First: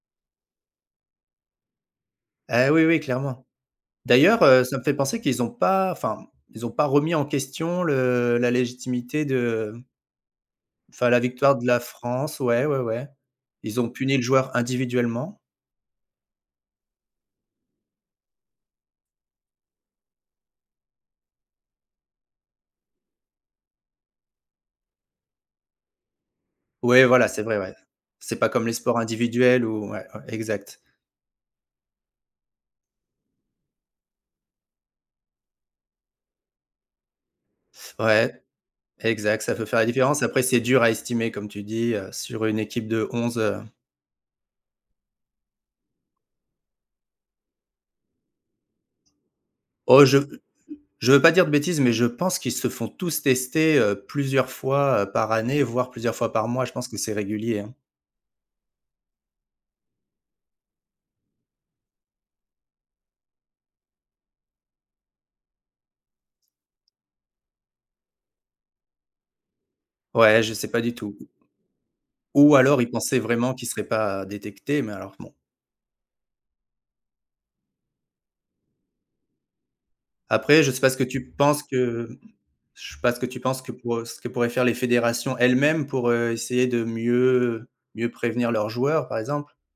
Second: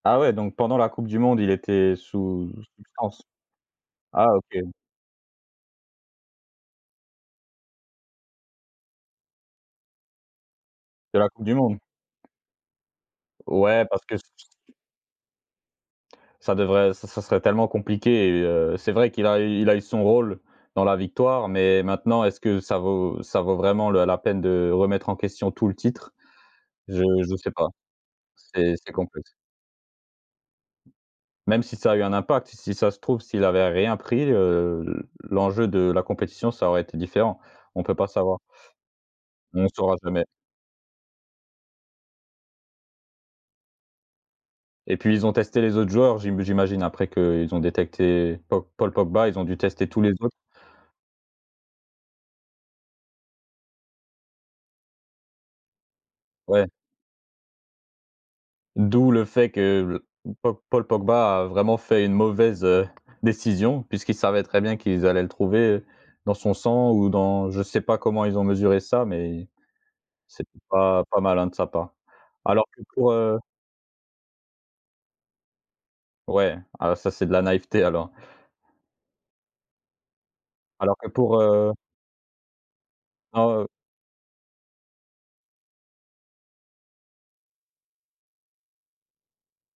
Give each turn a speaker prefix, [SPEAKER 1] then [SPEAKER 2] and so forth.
[SPEAKER 1] Ah ouais, donc pendant la Coupe du monde, il était sous
[SPEAKER 2] Eh oui, oui
[SPEAKER 1] substance.
[SPEAKER 2] clairement.
[SPEAKER 1] Ah
[SPEAKER 2] D'ailleurs,
[SPEAKER 1] OK.
[SPEAKER 2] heu, ça me fait penser qu'ils ont pas enfin, ils ont pas remis en question le la légitimité de, mmh enfin
[SPEAKER 1] De
[SPEAKER 2] la
[SPEAKER 1] la Coupe du
[SPEAKER 2] victoire de
[SPEAKER 1] monde?
[SPEAKER 2] la France, ouais, ouais, ouais. Ils
[SPEAKER 1] Ouais,
[SPEAKER 2] ont
[SPEAKER 1] parce que
[SPEAKER 2] puni le
[SPEAKER 1] c
[SPEAKER 2] joueur individuellement.
[SPEAKER 1] Ça devrait ça ça serait tellement compliqué et heu c'est vrai qu'il a il a eu son rôle dans la victoire, mais maintenant est-ce que ça vaut ça vaut vraiment le la peine de remettre en question tout le titre? Je
[SPEAKER 2] Ouais, voilà,
[SPEAKER 1] je
[SPEAKER 2] c'est
[SPEAKER 1] sais
[SPEAKER 2] vrai,
[SPEAKER 1] pas,
[SPEAKER 2] ouais. C'est pas comme les
[SPEAKER 1] c'est c'est
[SPEAKER 2] sports
[SPEAKER 1] complexe.
[SPEAKER 2] individuels ou ouais, ouais, exact.
[SPEAKER 1] Même si ça a eu un impact, si ça se trouve s'il avait rien pris, heu, l'enjeu de la compétition ça aurait été différent. On peut pas
[SPEAKER 2] Ouais.
[SPEAKER 1] savoir.
[SPEAKER 2] Exact, ça peut
[SPEAKER 1] On
[SPEAKER 2] faire la
[SPEAKER 1] saura
[SPEAKER 2] différence.
[SPEAKER 1] jamais.
[SPEAKER 2] Après, «c'est dur à estimer», comme tu dis, heu, sur une équipe de 11, heu
[SPEAKER 1] Et puis ils ont testé les autres joueurs. J'im j'imagine après que ils ont détecté Pau Paul Pogba, ils ont dû tester tous
[SPEAKER 2] Oh
[SPEAKER 1] les
[SPEAKER 2] je
[SPEAKER 1] autres.
[SPEAKER 2] je veux pas dire de bêtise, mais je pense qu'ils se font tous tester, heu, plusieurs fois, heu, par année, voire, plusieurs fois par mois.
[SPEAKER 1] Ouais.
[SPEAKER 2] Je pense que c'est régulier, hein.
[SPEAKER 1] D'où le fait que Pau Paul Pogba a vraiment fait une mauvaise, heu, décision, puisqu'il savait très bien qu'ils allaient le trouver dans son sang ou dans je sais pas comment ils ont mesuré ça, mais
[SPEAKER 2] Ouais, je
[SPEAKER 1] c'était
[SPEAKER 2] sais pas du
[SPEAKER 1] pas
[SPEAKER 2] tout.
[SPEAKER 1] pas malin de sa part.
[SPEAKER 2] Ou
[SPEAKER 1] Alors
[SPEAKER 2] alors,
[SPEAKER 1] que
[SPEAKER 2] il
[SPEAKER 1] pour,
[SPEAKER 2] pensait
[SPEAKER 1] heu
[SPEAKER 2] vraiment qu'il serait pas détecté, mais alors bon.
[SPEAKER 1] Ouais, ah ça, c'est de la naïveté alors.
[SPEAKER 2] Après, je sais pas ce
[SPEAKER 1] Alors
[SPEAKER 2] que
[SPEAKER 1] que
[SPEAKER 2] tu
[SPEAKER 1] pour,
[SPEAKER 2] penses
[SPEAKER 1] heu
[SPEAKER 2] que je sais pas ce que tu
[SPEAKER 1] Ah,
[SPEAKER 2] penses
[SPEAKER 1] heu
[SPEAKER 2] que pour, heu ce que pourraient faire les fédérations elles-mêmes pour, heu, essayer de mieux mieux prévenir leurs joueurs, par exemple?